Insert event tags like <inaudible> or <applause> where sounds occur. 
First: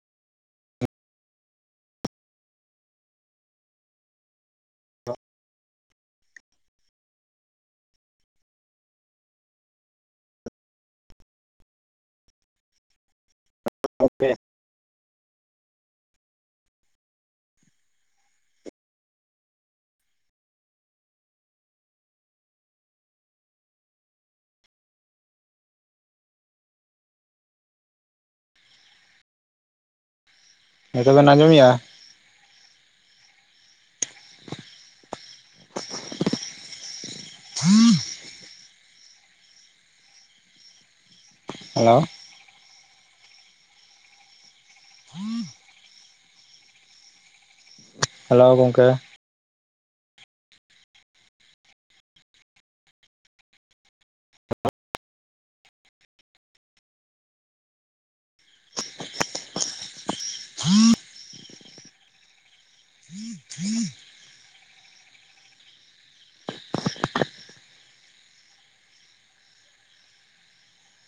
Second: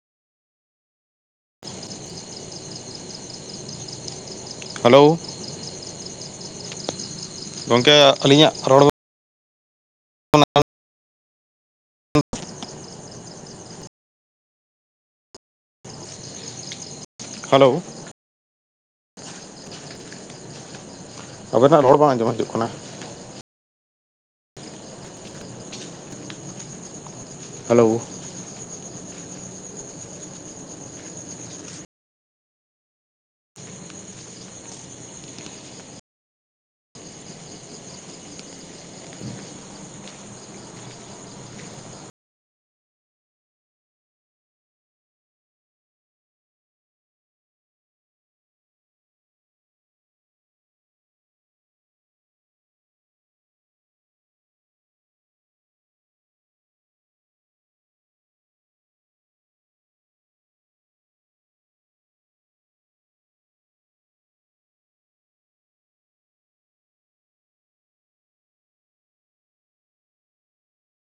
<inaudible> Hello, ᱜᱚᱢᱠᱮ ᱟᱹᱞᱤᱧᱟᱜ ᱨᱚᱲ ᱚᱱᱟ, <unintelligible> ᱠᱚ ᱯᱮ ᱦᱮᱞᱳ, ᱟᱵᱮᱱᱟᱜ ᱨᱚᱲ ᱵᱟᱝ ᱟᱸᱡᱚᱢ ᱦᱤᱡᱩᱜ ᱠᱟᱱᱟ᱾ ᱦᱮᱞᱳ, ᱱᱤᱛᱚᱜ ᱵᱮᱱ ᱟᱸᱡᱚᱢᱮᱜᱼᱟ? <inaudible> ᱦᱮᱞᱳ, <inaudible> ᱦᱮᱞᱳ ᱜᱚᱝᱠᱮ᱾